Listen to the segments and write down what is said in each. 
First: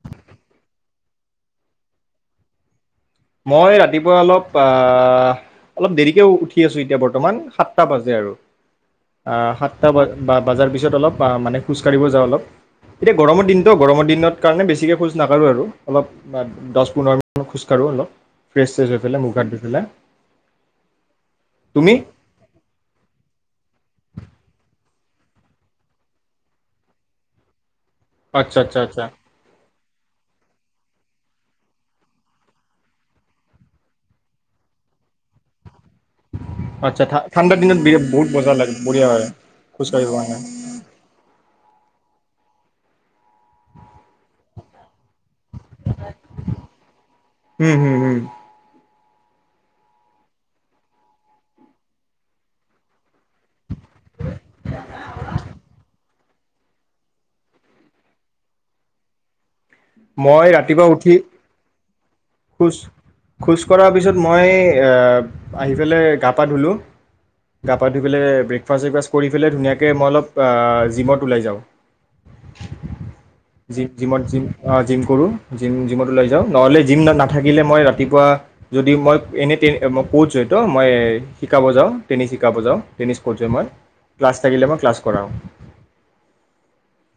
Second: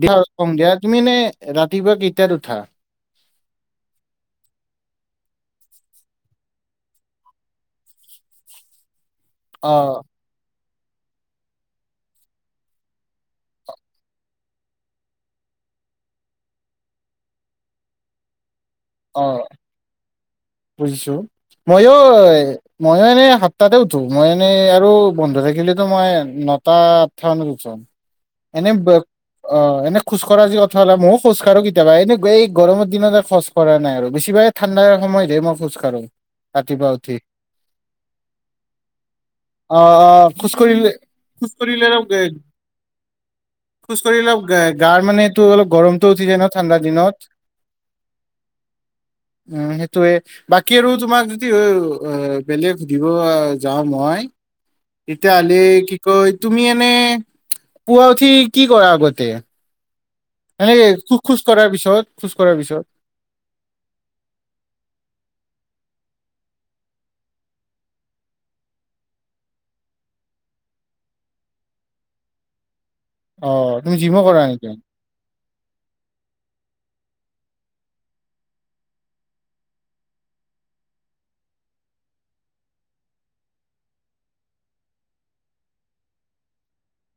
দিয়া, কম দিয়া, তুমি এনে ৰাতিপুৱা কেইটাত উঠা? মই ৰাতিপুৱা অলপ আহ', অলপ দেৰিকে উঠি আছোঁ এতিয়া বৰ্তমান সাতটা বাজে আৰু। আহ' অ সাতটা ব বাজাৰ পিছত যত অলপ পা মানে খোজ কাঢ়িব যাওঁ অলপ। এতিয়া গৰমৰ দিনটো, গৰমৰ দিনত কাৰণে বেছিকৈ খোজ নাকাঢ়োঁ আৰু অলপ দচ-পোন্ধৰ মিনিত মান খোজকাঢ়ো অলপ। ফ্ৰেছ চেছ হৈ পেলাই মুখ অ', হাত ধুই পেলাই বুজিছো, মইও, তুমি মইও এনে সাতটাতে মই এনেই আৰু বন্ধু থাকিলেতো মই নটা আঠটা মানত উঠো। আচ্ছা এনে আচ্ছা আচ্ছা অ' এনে খোজকঢ়া যি অৰ্থ হ'লে মইও খুজকাঢ়োঁ কেতিয়াবা, এনে এই গৰমৰ দিনতে খোজ কৰা নাই আৰু বেছিভাগে ঠাণ্ডাৰ সময়তে মই খোজ কাঢ়ো। ৰাতিপুৱা আচ্ছা উঠি ঠা ঠাণ্ডাৰ দিনত বি বহুত মজা লাগে, বঢ়িয়া হয় অ খোজ অ কাঢ়িব কাৰণে। খোজ কৰিলে খোজ কৰিলে অলপ খোজ কাঢ়িলে অপ গ, গাৰ মানে টো অলপ গৰমতটো উঠি যায় ন ঠাণ্ডা দিনত। উম হম হম উম সেইটোয়ে বাকী আৰু তোমাক যদি ও ও আ বেলেগ সুধিব আ যাওঁ মই, তেতিয়াহলে কি তুমি এনে, পুৱা উঠি কি কৰা আগতে। মই এনে ৰাতিপুৱা উঠি, খোজ খোজ কঢ়াৰ পিছত খোজ কঢ়াৰ পিছত খোজ-খোজ কঢ়াৰ পিছত মই এ, আহি পেলাই গা পা ধুলোঁ, গা পা ধুই পেলাই ব্ৰেকফাষ্ট-চেকফাষ্ট কৰি পেলাই ধুনীয়াকৈ মই অলপ অ, জিমত ওলাই যাওঁ। অ, তুমি জিমো কৰা নি অ ', জিম কৰো জিম-জিমত ওলাই যাওঁ নহলে জিম না-নাথাকিলে মই ৰাতিপুৱা, যদি মই এনেই তে-মই ক'চ হয়তো মই শিকাব যাওঁ, টেনিছ শিকাব যাওঁ টেনিছ ক'চ হয় মই ক্লাছ থাকিলে মই ক্লাছ কৰাওঁ।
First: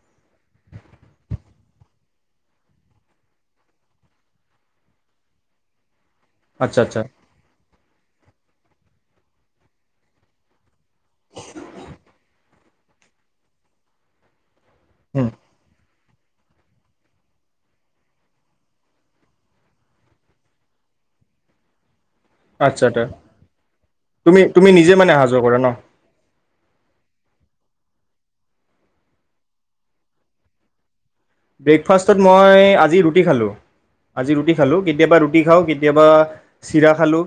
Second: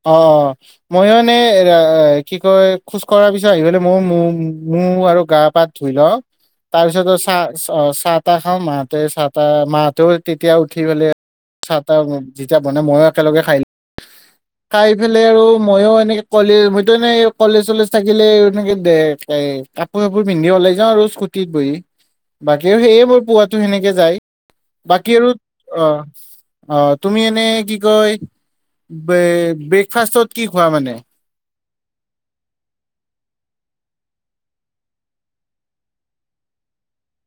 অ', অ', মই এনে এ, কি কয় খোজ কঢ়াৰ পিছত আহি পেলাই মইও মো-মোহ আৰু গা পা ধুই ল আচ্ছা আচ্ছা তাৰপিছত চা-চ-চাহ তাহ খাওঁ, মাহতে চাহ মা হেতেও তেতিয়া উ [unintelligible] মানে ময়ো একেলগে খাই ল খাই পেলাই আৰু মইও এনেকে কলে, মইতো এনেই কলেজ-চলেজ থাকিলে এনেকে দে-কে-কাপোৰ আপোৰ পিন্ধি ওলাই যাওঁ আৰু স্কুটিত বহি। বাকী আৰু আচ্ছা আচ্ছা সেয়ে মোৰ পুৱোতো সেনেকে যায়, তুমি তুমি নিজে বাকী মানে অহা আৰু যোৱা কৰা ন অ, অ, তুমি এনে কি [unintelligible] বে-ব্ৰেকফাষ্টত কি খোৱা মানে। ব্ৰেকফাষ্টত মই আজি ৰুটি খালোঁ, আজি ৰুটি খালোঁ কেতিয়াবা ৰুটি খাওঁ কেতিয়াবা চিৰা খালোঁ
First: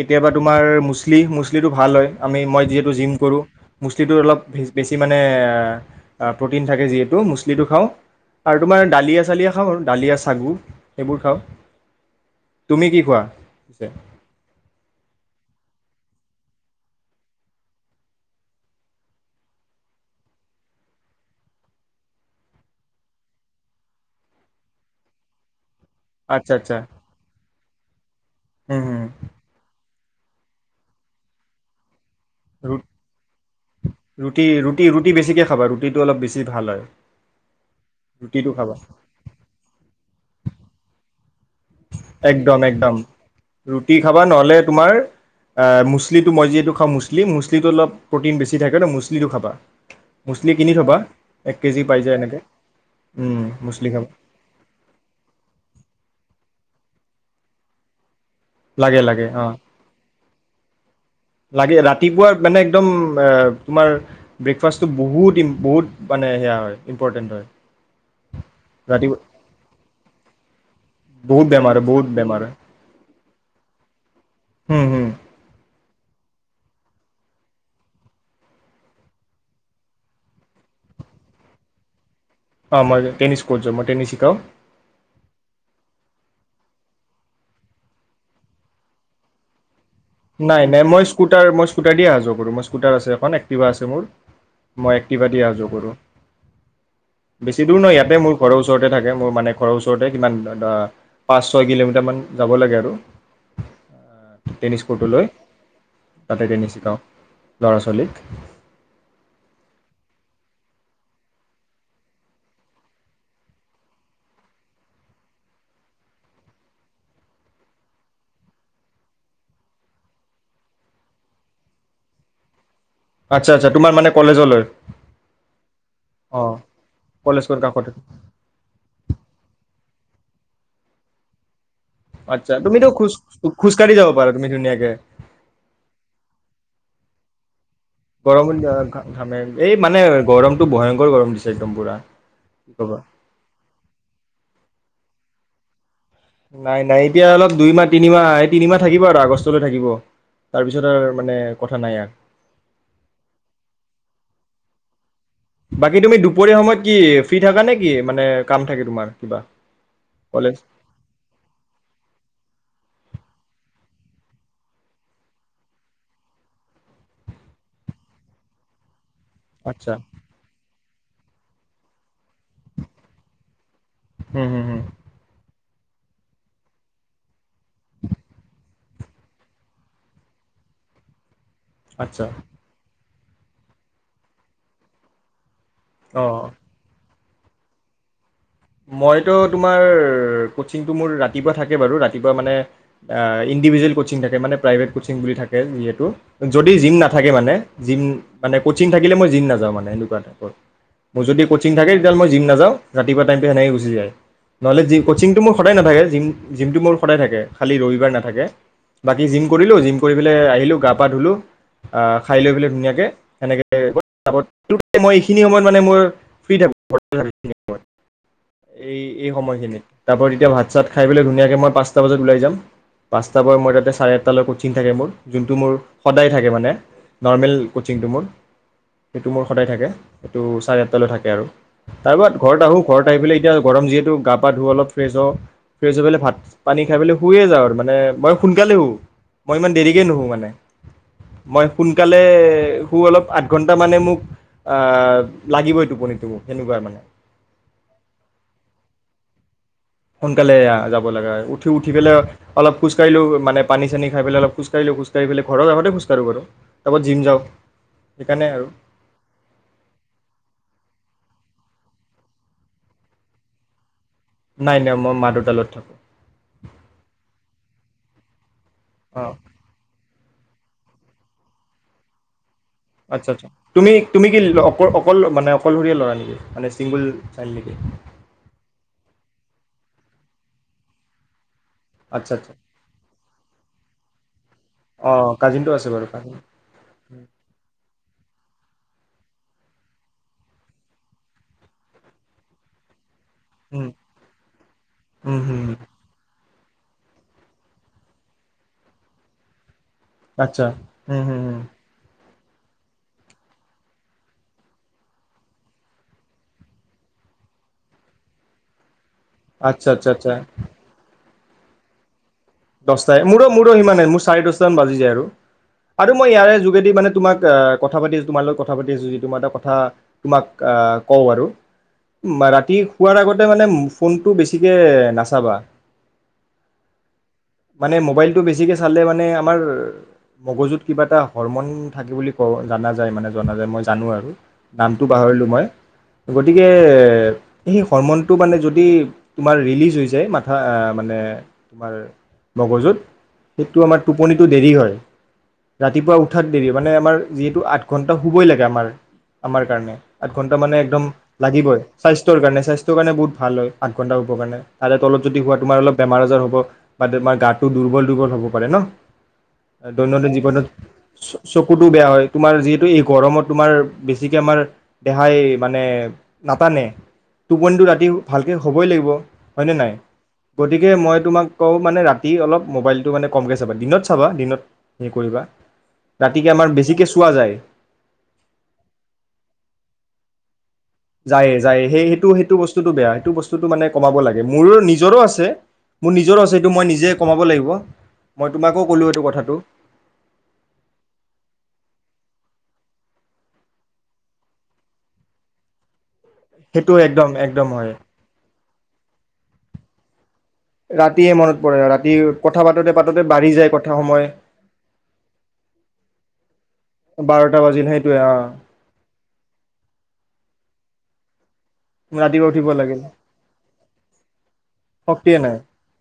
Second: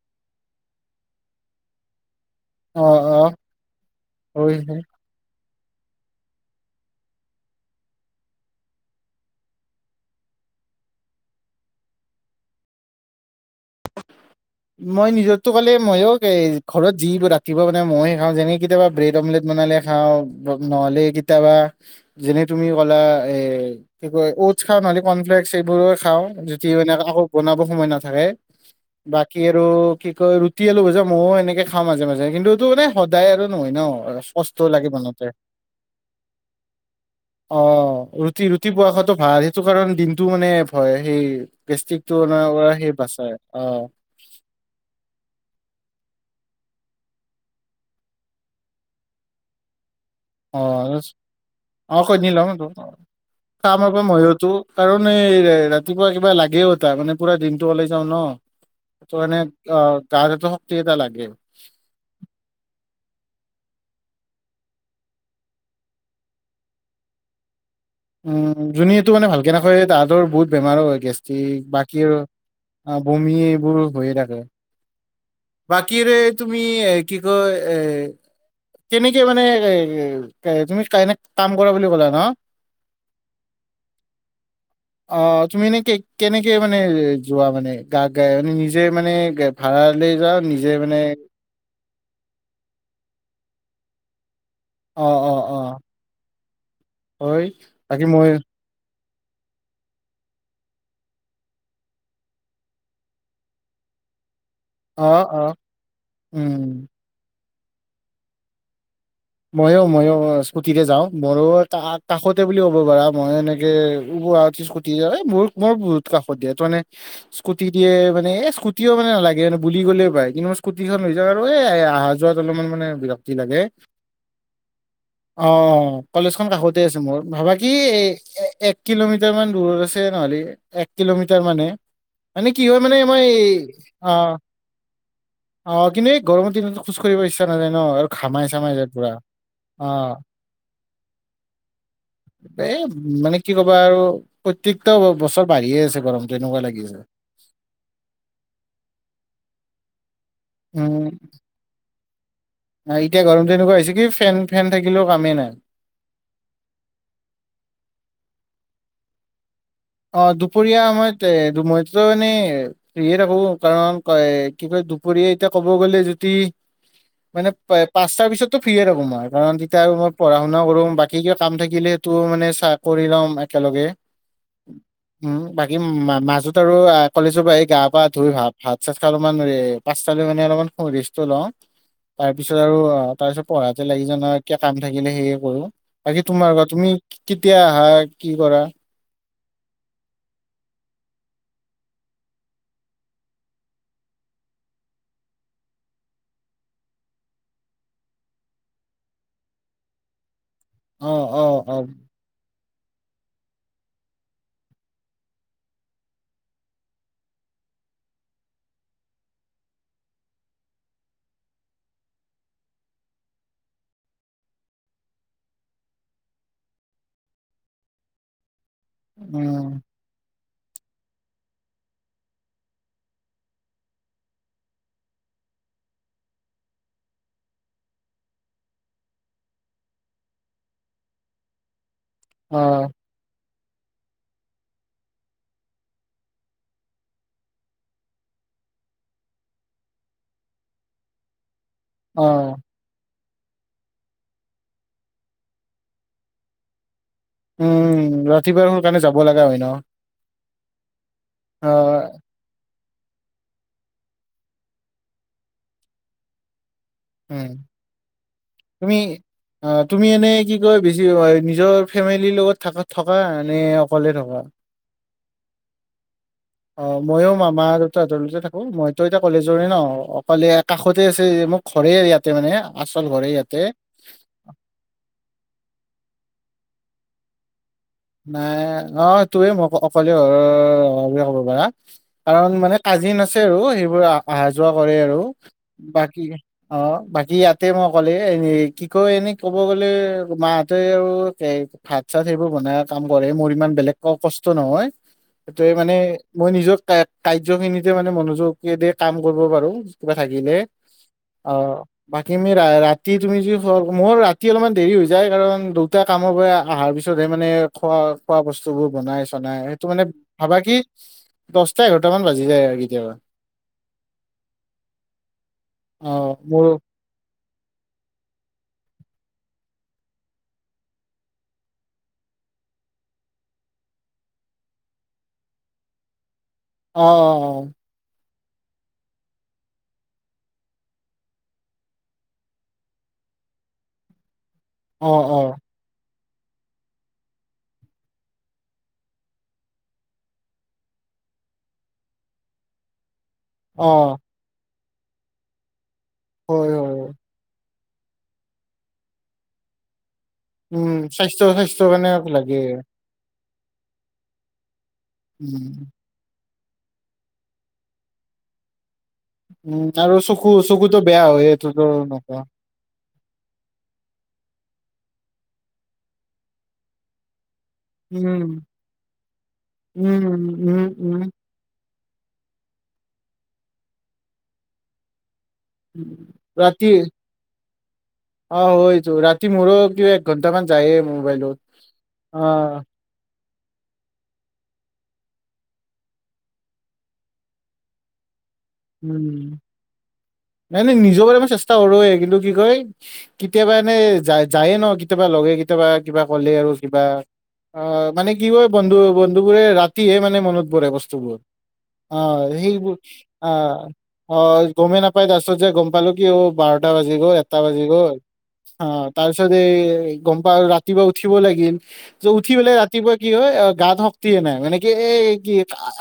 কেতিয়াবা তোমাৰ মুচলি মুচলিটো ভাল হয়। আমি মই অ যিহেতু জিম অ কৰোঁ মুছলিটো অলপ হয় বেছি মানে [unintelligible] প্ৰ'টিন থাকে যিহেতু মুছলিটো খাওঁ। আৰু তোমাৰ ডালিয়া-চালিয়া খাওঁ আৰু দালিয়া, ছাগু সেইবোৰ খাওঁ। তুমি কি খোৱা? পিছে মই, নিজৰটো ক'লে ময়ো ঘৰত যি ৰাতিপুৱা মানে ময়ে খাওঁ যেনে কেতিয়াবা ব্ৰেড অমলেট বনালে খাওঁ, নহলে কেতিয়াবা যেনে তুমি ক'লা এ, কি কয় উটছ খাওঁ, নহলে কৰ্ণফ্লেক্স এইবোৰৰ খাওঁ আচ্ছা যদিও আচ্ছা এনেকে আকৌ বনাব সময় নাথাকে। হুম হুম বাকি আৰু অ, কি কয় ৰুটি আলু ভাজা ময়ও এনেকে খাওঁ মাজে-মাজে। কিন্তু, এইটো ৰু মানে সদায় আৰু নহয় ন, ৰুটি কষ্ট ৰুটি লাগে ৰুটি বনাওঁতে। বেছিকৈ খাবা ৰুটিটো অলপ বেছি ভাল হয় অ, ৰুটিটো ৰুটি-ৰুটি খাবা পোৱা খোৱাটো ভাল সেইটো কাৰণে দিনটো মানে ভয় এই গেষ্টিক টো একদম [unintelligible] সেই একদম বাচাই। অ ৰুটি খাবা নহলে তোমাৰ এ মুচলিটো মই যিহেতু খাওঁ মুচলি, মুচলিটো অলপ প্ৰ'টিন বেছি থাকে ন মুচলিটো খাবা। মুছলি [unintelligible] কিনি থ'বা এক কেজি মইতো পাই যায় কাৰণ এই এনেকে উম মুছলি খাবা ৰাতিপুৱা কিবা লাগে তাৰ মানে পুৰা দিন ওলাই যাও ন। সেইটো লাগে-লাগে কাৰণে অ, গাত এটা শক্তি এটা লাগে লাগে ৰাতিপুৱাৰ মানে একদম আ তোমাৰ ব্ৰেকফাষ্টটো বহুত-ইম-বহুত মানে সেয়া হয় ইম্পৰ্টেণ্ট হয়। উম যোনে ইটো ৰাতিপুৱা মানে ভালকে নাখায় তাহঁতৰ বহুত বেমাৰো হয় বহুত গেষ্ট্ৰিক বেমাৰ হয় বাকী বহুত আৰু বমি। বোৰ হৈয়ে থাকে। উম হুম। বাকীৰে তুমি কি কয় এ কেনেকে মানে তুমি এনে কাম কৰা বুলি ক'লা নহ। অ মই টেনিছ কোচ হয় মই টেনিছ শিকাওঁ। অ তুমি এনে কে- কেনেকে মানে যোৱা মানে গা গাই মানে নিজে মানে ভাড়া। নাই নাই মই স্কুটাৰ মই স্কুটাৰ দিয়ে অহা যোৱা কৰোঁ মই স্কুটাৰ আছে এখন এক তিবা আছে মোৰ। মই অ এক্টিভা অ দি অহা অ যোৱা কৰোঁ হয় বেছি দূৰ নহয় বাকী ইয়াতে মই মোৰ ঘৰৰ ওচৰতে থাকে। এ মোৰ মানে ঘৰৰ ওচৰতে কিমান দা দা পাঁচ ছয় কিলোমিটাৰমান যাব লাগে আৰু তেতিয়া। অহ অহ উম। ল'ৰা-ছোৱালীক। অ মইও মইও স্কুটিতে যাওঁ মোৰো কাষতে বুলি ক'ব পাৰা মই এনেকে পুৱা উঠি স্কুটিতে এ মোৰ মই বহুত কাষত দিয়ে তাৰমানে স্কুটি দিয়ে মানে এই স্কুটিও মানে নালাগে বুলি গ'লে পায় কিন্তু স্কুটিখন লৈ যাওঁ আৰু এই অহা যোৱাত অলপমান মানে। ৰাতি আচ্ছা লাগে। আচ্ছা তোমাৰ মানে কলেজলৈ অ অ কলেজখন কাষতে আছে মোৰ ভাবা কলেজৰ কি কাষতে এই এক কিলোমিটাৰ মান দূৰ। [unintelligible] নহ'লি এক কিলোমিটাৰ মানহে। মানে আচ্ছা কি হয় তুমিতো মানে খোজ মই এই খোজকাঢ়ি যাব অ পাৰা তুমি ধুনীয়াকে অ কিন্তু এই গৰমৰ দিনত খোজ কাঢ়ি। খোজ কাঢ়িব ইচ্ছা নাযায়। অ আৰু ঘামাই গৰম চামাই যে। ঘামে এই মানে গৰমটো ভয়ংকৰ গৰম দিছে একদম পুৰা কি ক'বা। প্ৰত্যেকটা বছৰ বাঢ়িয়ে আছে। গৰমটো এনেকুৱা লাগি নাই আছে। নাই এতিয়া অলপ দুই মাহ তিনিমাহ এই তিনিমাহ থাকিব আৰু আগষ্টলৈ থাকিব। তাৰ পিছত আৰু মানে কথা নাই। দিয়া। অহ এতিয়া গৰমটো এনেকুৱা হৈছে কি ফেন ফেন থাকিলেও। কামেই নাই। বাকী তুমি দুপৰীয়া সময়ত কি ফ্ৰী থাকা নে কি মানে কাম থাকে তোমাৰ। কিবা। অ কলেজ দুপৰীয়া সমমত মইতো এনেই। ফ্ৰিয়ে থাকোঁ কাৰণ কি কয় দুপৰীয়া এতিয়া ক'ব গ'লে যদি মানে পাঁচটাৰ পিছতটো ফ্ৰিয়ে থাকোঁ মই। কাৰণ তেতিয়া আচ্ছা আৰু মই পঢ়া শুনা কৰোঁ বা কী কিবা কাম থাকিলে। টো মানে চাকৰি ল'ম একেলগে। হুম হুম হুম উম। বাকী মাজত আৰু কলেজৰ পৰা আহি গা-পা ধুই ভা ভাত-চাত খাই অলমান পাচালি মানে অলপমান ৰেষ্ট টো লওঁ। আচ্ছা তাৰ পিছত আৰু অ' তাৰ পিছত পঢ়াতে লাগি যাওঁ, ন, কিবা কাম থাকিলে সেয়ে কৰো। বাকী অঁ তোমাৰ কোৱা, তুমি? কেতিয়া আহা? কি কৰা? টো তোমাৰ কচিংটো মোৰ ৰাতিপুৱা থাকে বাৰু ৰাতিপুৱা, মানে ইণ্ডিভিজুৱেল কচিং থাকে, মানে প্ৰাইভেট কচিং বুলি থাকে যিহেতু, যদি জিম নাথাকে মানে, জিম মানে কচিং থাকিলে মই জিম নাযাওঁ মানে এনেকুৱা টাইপৰ। অ মোৰ যদি অ কচিং অ থাকে, তেতিাহ'লে মই জিম নাযাওঁ। ৰাতিপুৱা টাইমটো সেনেকে গুচি যায়, নহ'লে জি কচিংটো মোৰ সদায় নাথাকে, জিম, জিমটো মোৰ সদায় থাকে খালী ৰবিবাৰ নাথাকে, বাকী জিম কৰিলোঁ, জিম কৰি পেলাই আহিলোঁ গা-পা ধুলোঁ, খাই লৈ পেলাই ধুনীয়াকৈ সেনেকৈ মই এইখিনি সময়ত মানে মোৰ ফ্ৰী টাইম, ঘৰতে থাকোঁ এইখিনি সময়। এই, এই উম সময়খিনিত তাৰপ তেতিয়া ভাত চাত খাই পেলাই ধুনীয়াকে মই পাঁচটা বজাত ওলাই যাম, পাঁচটা পৰা মই তাতে চাৰে আঠটালৈ কোচিং থাকে মোৰ, যোনটো মোৰ সদায় থাকে মানে, নৰ্মেল কোচিংটো মোৰ, সেইটো মোৰ সদায় থাকে, সেইটো চাৰে আঠটালৈ থাকে আৰু তাৰপত ঘৰত অ আহো। এতিয়া গৰম যিহেতু গা-পা ধুওঁ অলপ ফ্ৰেছ হওঁ, ফ্ৰেছ হৈ পেলাই ভাত-পানী খাই পেলাই শুইয়ে যাওঁ আৰু মানে মই সোনকালে শু, মই ইমান দেৰিকে নুশু মানে। মই সোনকালে অ শু অলপ। আঠ ঘণ্টা মানে মোক লাগিবই টোপনিটো মোক সেনেকুৱা মানে। উম, ৰাতিপুৱাই সোনকালে যাব লগা হয় ন। সোনকালে যাব। লগা হয়, উঠি অ উঠি পেলাই অলপ খোজ কাঢ়িলোঁ, মানে পানী-চানি খাই পেলে অলপ খোজ কাঢ়িলোঁ, খোজ কাঢ়ি পেলে ঘৰৰ আগতে খোজ কাঢ়োঁ বাৰু। তাৰপৰা জিম যাওঁ উম, সেইকাৰণে আৰু তুমি অ তুমি এনে কি কয় বেছি নিজৰ- ফেমিলিৰ লগত থাকা, থকা নে অকল নাই নাই, মই মাদুত। তালত থাকোঁ। অ', ময়ো মামা আৰু তাহাঁতৰতে থাকোঁ। ও, মইতো এতিয়া অঁ কলেজৰে ন অকলে আ কাষতে আছে, মোক ঘৰে ইয়াতে মানে। আচল ঘৰে আচ্ছা আচছা, ইয়াতে তুমি, তুমি কিল অকল, অকল মানে অকলশৰীয়া ল। ল'ৰা নিকি, মানে চিংগুল চাইল্ড নিকি? নাই, অ তয়ে ম অকলে ঘৰৰ হ'ব পাৰা। আচ্ছা কাৰণ আচ্ছা মানে কাজিন আছে আৰু সেইবোৰ আহা-যোৱা কৰে অ আৰু কাজিনটো আছে বাৰু বাকী, কাজিন অ বাকী ইয়াতে মই অকলে এনে কি কয় এনে। ক'ব গ'লে মাহঁতেই আৰু ভাত-চাত সেইবোৰ বনাই। পঢ়ে মোৰ ইমান উম বেলেগ ক কষ্ট নহয়, উম হুম হুম। সেইটোয়ে মানে। মই নিজৰ কা, কাৰ্য খিনিতে মানে মনোযোগেদি কাম কৰিব পাৰো। কিবা থাকিলে, আচ্ছা উম হুম অ, হুম বাক তুমি ৰাতি তুমি যদি মোৰ ৰাতি অলপমান দেৰি হৈ যায় কাৰণ দুটা কামৰ পৰা অহাৰ পিছতহে মানে। খোৱা খোৱা বস্তু বোৰ বনাই আছো নাই সেইটো আচ্ছা মানে আচ্ছা আচ্ছা ভাবা কি দহটা এঘাৰ মান বাজি যায় আৰু কেতিয়াবা দছটাই মোৰো মোৰো সিমান মোৰ চাৰে দছটা মান বাজি যায় অ আৰু মই ইয়াৰে মোৰ যোগেদি মানে তোমাক [unintelligible] তোমাৰ লগ কথা পাতি আছো যি তোমাৰ এটা কথা তোমাক কওঁ আৰু ৰাতি শোৱাৰ আগতে মানে ফোনটো বেছিকে নাচাবা। অ অ মানে মোবাইল টো বেছিকে চালে মানে আমাৰ মগজুত কিবা এটা হৰমন থাকে বুলি ক জনা যায় মানে জনা যায় মই জানো আৰু নামটো অ অ অ পাহৰিলোঁ মই গতিকে সেই হৰমনটো মানে যদি তোমাৰ ৰিলিজ হৈ যায় মাথা মানে তোমাৰ মগজুত সেইটো অ আমাৰ টোপনিটো দেৰি হয় ৰাতিপুৱা উঠাত দেৰি হয় মানে হয় হয়। আমাৰ যিহেতু [unintelligible] ঘণ্টা শুবই লাগে আমাৰ আমাৰ কাৰণে আঠ ঘণ্টা মানে উম একদম স্বাস্থ্য লাগিবই স্বাস্থ্যৰ কাৰণে স্বাস্থ্যৰ লাগে কাৰণে স্বাস্থ্যৰ কাৰণে বহুত ভাল হয় আঠ ঘণ্টা উপওৰণে। তাৰ তল যদি শুৱা তোমাৰ উম অলপ বেমাৰ আজাৰ হ'ব বা তোমাৰ গাটো দুৰ্বল দুৰ্বল হ'ব পাৰে উম ন আৰু দৈনন্দিন চকু জীৱনত চকুতো বেয়া হয় এইটোতো চকুতো বেয়া হয় নকওঁ তোমাৰ যিহেতু এই গৰমত তোমাৰ বেছিকৈ আমাৰ দেহাই মানে নাটানে। টোপনি টু ৰাতি উম ভালকৈ হ'বই লাগিব হয়নে নাই উম উম গতিকে মই উম তোমাক মানে ৰাতি অলপ মোবাইলটো মানে কমকৈ চাবা দিনত চাবা দিনত হেৰি কৰিবা ৰাতিকে আমাৰ ৰাতি বেছিকে চোৱা যায় অ হয়টো ৰাতি মোৰোএক ঘণ্টা মান যায়ে যায়ে সেই সেইটো সেইটো বস্তুতটো বেয়া সেইটো বস্তু বস্তুটো মানে কমাব লাগ মোৰ নিজৰো আছে মোৰ নিজৰো আছে সেটো মই নিজে কমাব লাগিব মই তোমাকো ক'লো এইটো কথাটো উম নাই ন নিজৰ ব মই চেষ্টা কৰোৱে কিন্তু কি কয় কেতিয়াবা এনে যায় যায়ে ন কেতিয়াবা লগে কেতিয়াবা কিবা ক'লে আৰু সেইটো কিবা একদম একদম অ হয় মানে কি হয় বন্ধু বন্ধু বোৰে ৰাতিয়ে মানে মনত পৰে ৰাতিয়ে বস্তুবোৰ মনত পৰে আৰু ৰাতি কথা পাতোতে সেইবোৰ পাতোতে ব অ অ গমেই নাপাই তাৰ পিছত যে গম পালো কি অ বাৰটা বাজি গ'ল এটা বাৰটা বাজি বাজিল গ'ল সেইটোৱে অ অ তাৰ পিছত এই গম পাল ৰা [unintelligible] উঠিব লাগিল যে ৰাতিপুৱা উঠি উঠিব পেলাই লাগিল ৰাতিপুৱা কি হয় গাত শক্তিয়ে নাই মানে কি এই শক্তিয়ে কি নাই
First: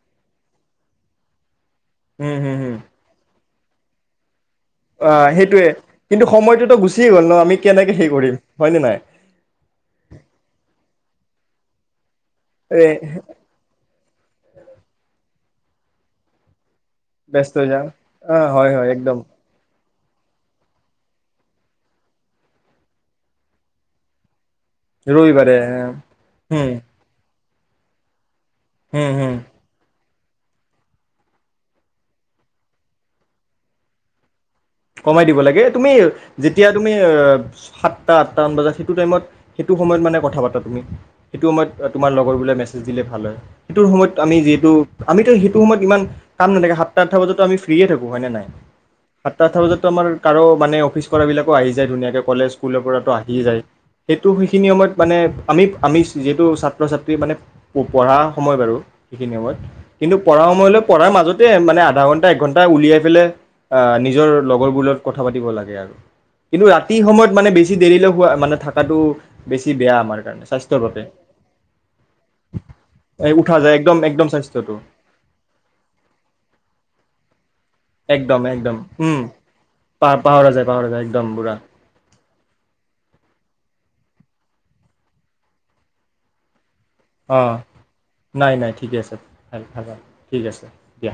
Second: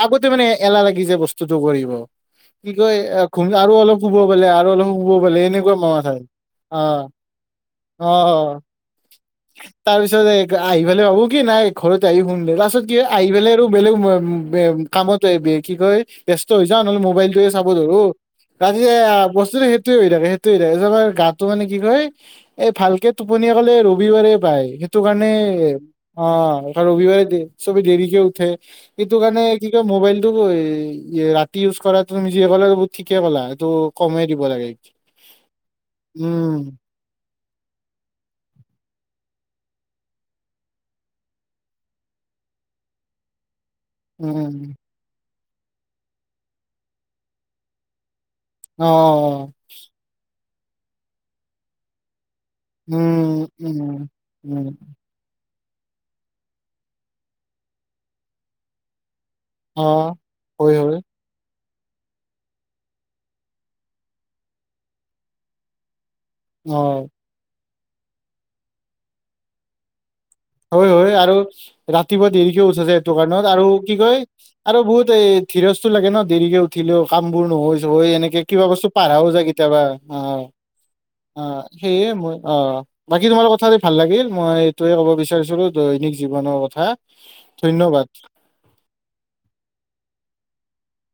আগতে মানে এলাহ লাগি যে বস্তুটো কৰিব উম হম কি হম গৈ সো আৰু অলপ খো বলে আৰু অলপ অ শুব বলে সেইটোৱে এনেকুৱা মাাই কিন্তু সময়টোতো অ গুচিয়ে গ'ল ন আমি কেনেকে সেই অ কৰিম অ হয়নে নাই তাৰপিছত এই আহি ফালে ভাবো কি নাই খৰচ শুন দেে লাছত এ কি হয় আহি পেলাই আৰু বেলেগ কামত কি কয় ব্যস্ত হৈ যাওঁ নহলে মোবাইল টোয়ে ব্যস্ত হৈ চাব যাম জানো অ হয় কাঁহী হয় একদম আহ বস্তুতটো সেই সেইটোয়ে হৈ থাকে সেইটোয়ে হৈ থাকে তোমাৰ গাতটো মানে কি কয় এই ভালকে টোপনিয়ে কলে ৰবিবাৰে পায় সেইটো কাৰণে ৰবিবাৰে অ হম ৰবিবাৰে দিয়ে চবে দেৰিকে উঠে হুম সিটো হুম কাৰানে কি কয় মোবাইল ৰাতি ইউজ কৰাটো তুমি যে পালা বু ঠিকে পালা সেইটো কমে দিব লাগে কমাই দিব লাগে তুমি যেতিয়া উম তুমি অ সাতটা আঠটামান বজাত সেইটো টাইমত সেইটো সময়ত মানে কথা পাতা তুমি সেইটো সময়ত তোমাৰ লগৰ বোলে মেছেজ দিলে ভাল হয় সেইটোৰ সময়ত আমি যিহেতু উম আমিতো স সময়ত ইমান কাম নাথাকে সাত আঠটা বজাতো আমিতো ফ্ৰীয়ে থাকোঁ হয় নে নাই অ অ অ চাট হাউচত আমাৰ কাৰো মানে অফিচ কৰাবিলাকেও আহি যায় ধুনীয়াকে ফটোশুট স্কুলৰ পৰাতো আহিয়ে উম যায় উম সেইটো সেইখিনি উম সময়ত মানে আমি আমি যিহেতু ছাত্ৰ ছাত্ৰী মানে অ পঢ়া সময় বাৰু সেইখিনি সময়ত অ', কিন্তু পঢ়া হয় সময়লৈ হয় পঢ়াৰ মাজতে মানে আধা ঘণ্টা এক ঘণ্টা উলিয়াই পেলাই আহ ইত নিজৰ লগৰবোৰৰ লগত কথা পাতিব লাগে আৰু কিন্তু ৰাতি অ', সময়ত মানে বেছি বেছি দেৰিলে হোৱা মানে থকাটো বেছি বেয়া আমাৰ কাৰণে স্বাস্থ্যৰ হয় বাবে হয় আৰু ৰাতিপুৱা দেৰিকে উঠেযেএইটো এই কাৰণত উঠা আৰু যায় কি একদম কয় একদম স্বাস্থ্যটো আৰু বহুত এই ধিৰজটো লাগে ন দেৰিকে উঠিলেও কাম বোৰ নহৈ যে ঐ এনেকে একদম কিবা একদম বস্তু উম পাৰাও যায় কেতিয়াবা অ পাহৰা যায় পাহৰা যায় একদম অ পুৰা সেই এ মই অ বাকী তোমাৰ কথা যে ভাল লাগিল মই এইটোয়ে কব বিচাৰো তাৰ ওচৰত দৈনিক জীৱনৰ কথা অ ধন্যবাদ। নাই নাই ঠিকেই আছে ভাল থাকা ঠিক আছে দিয়া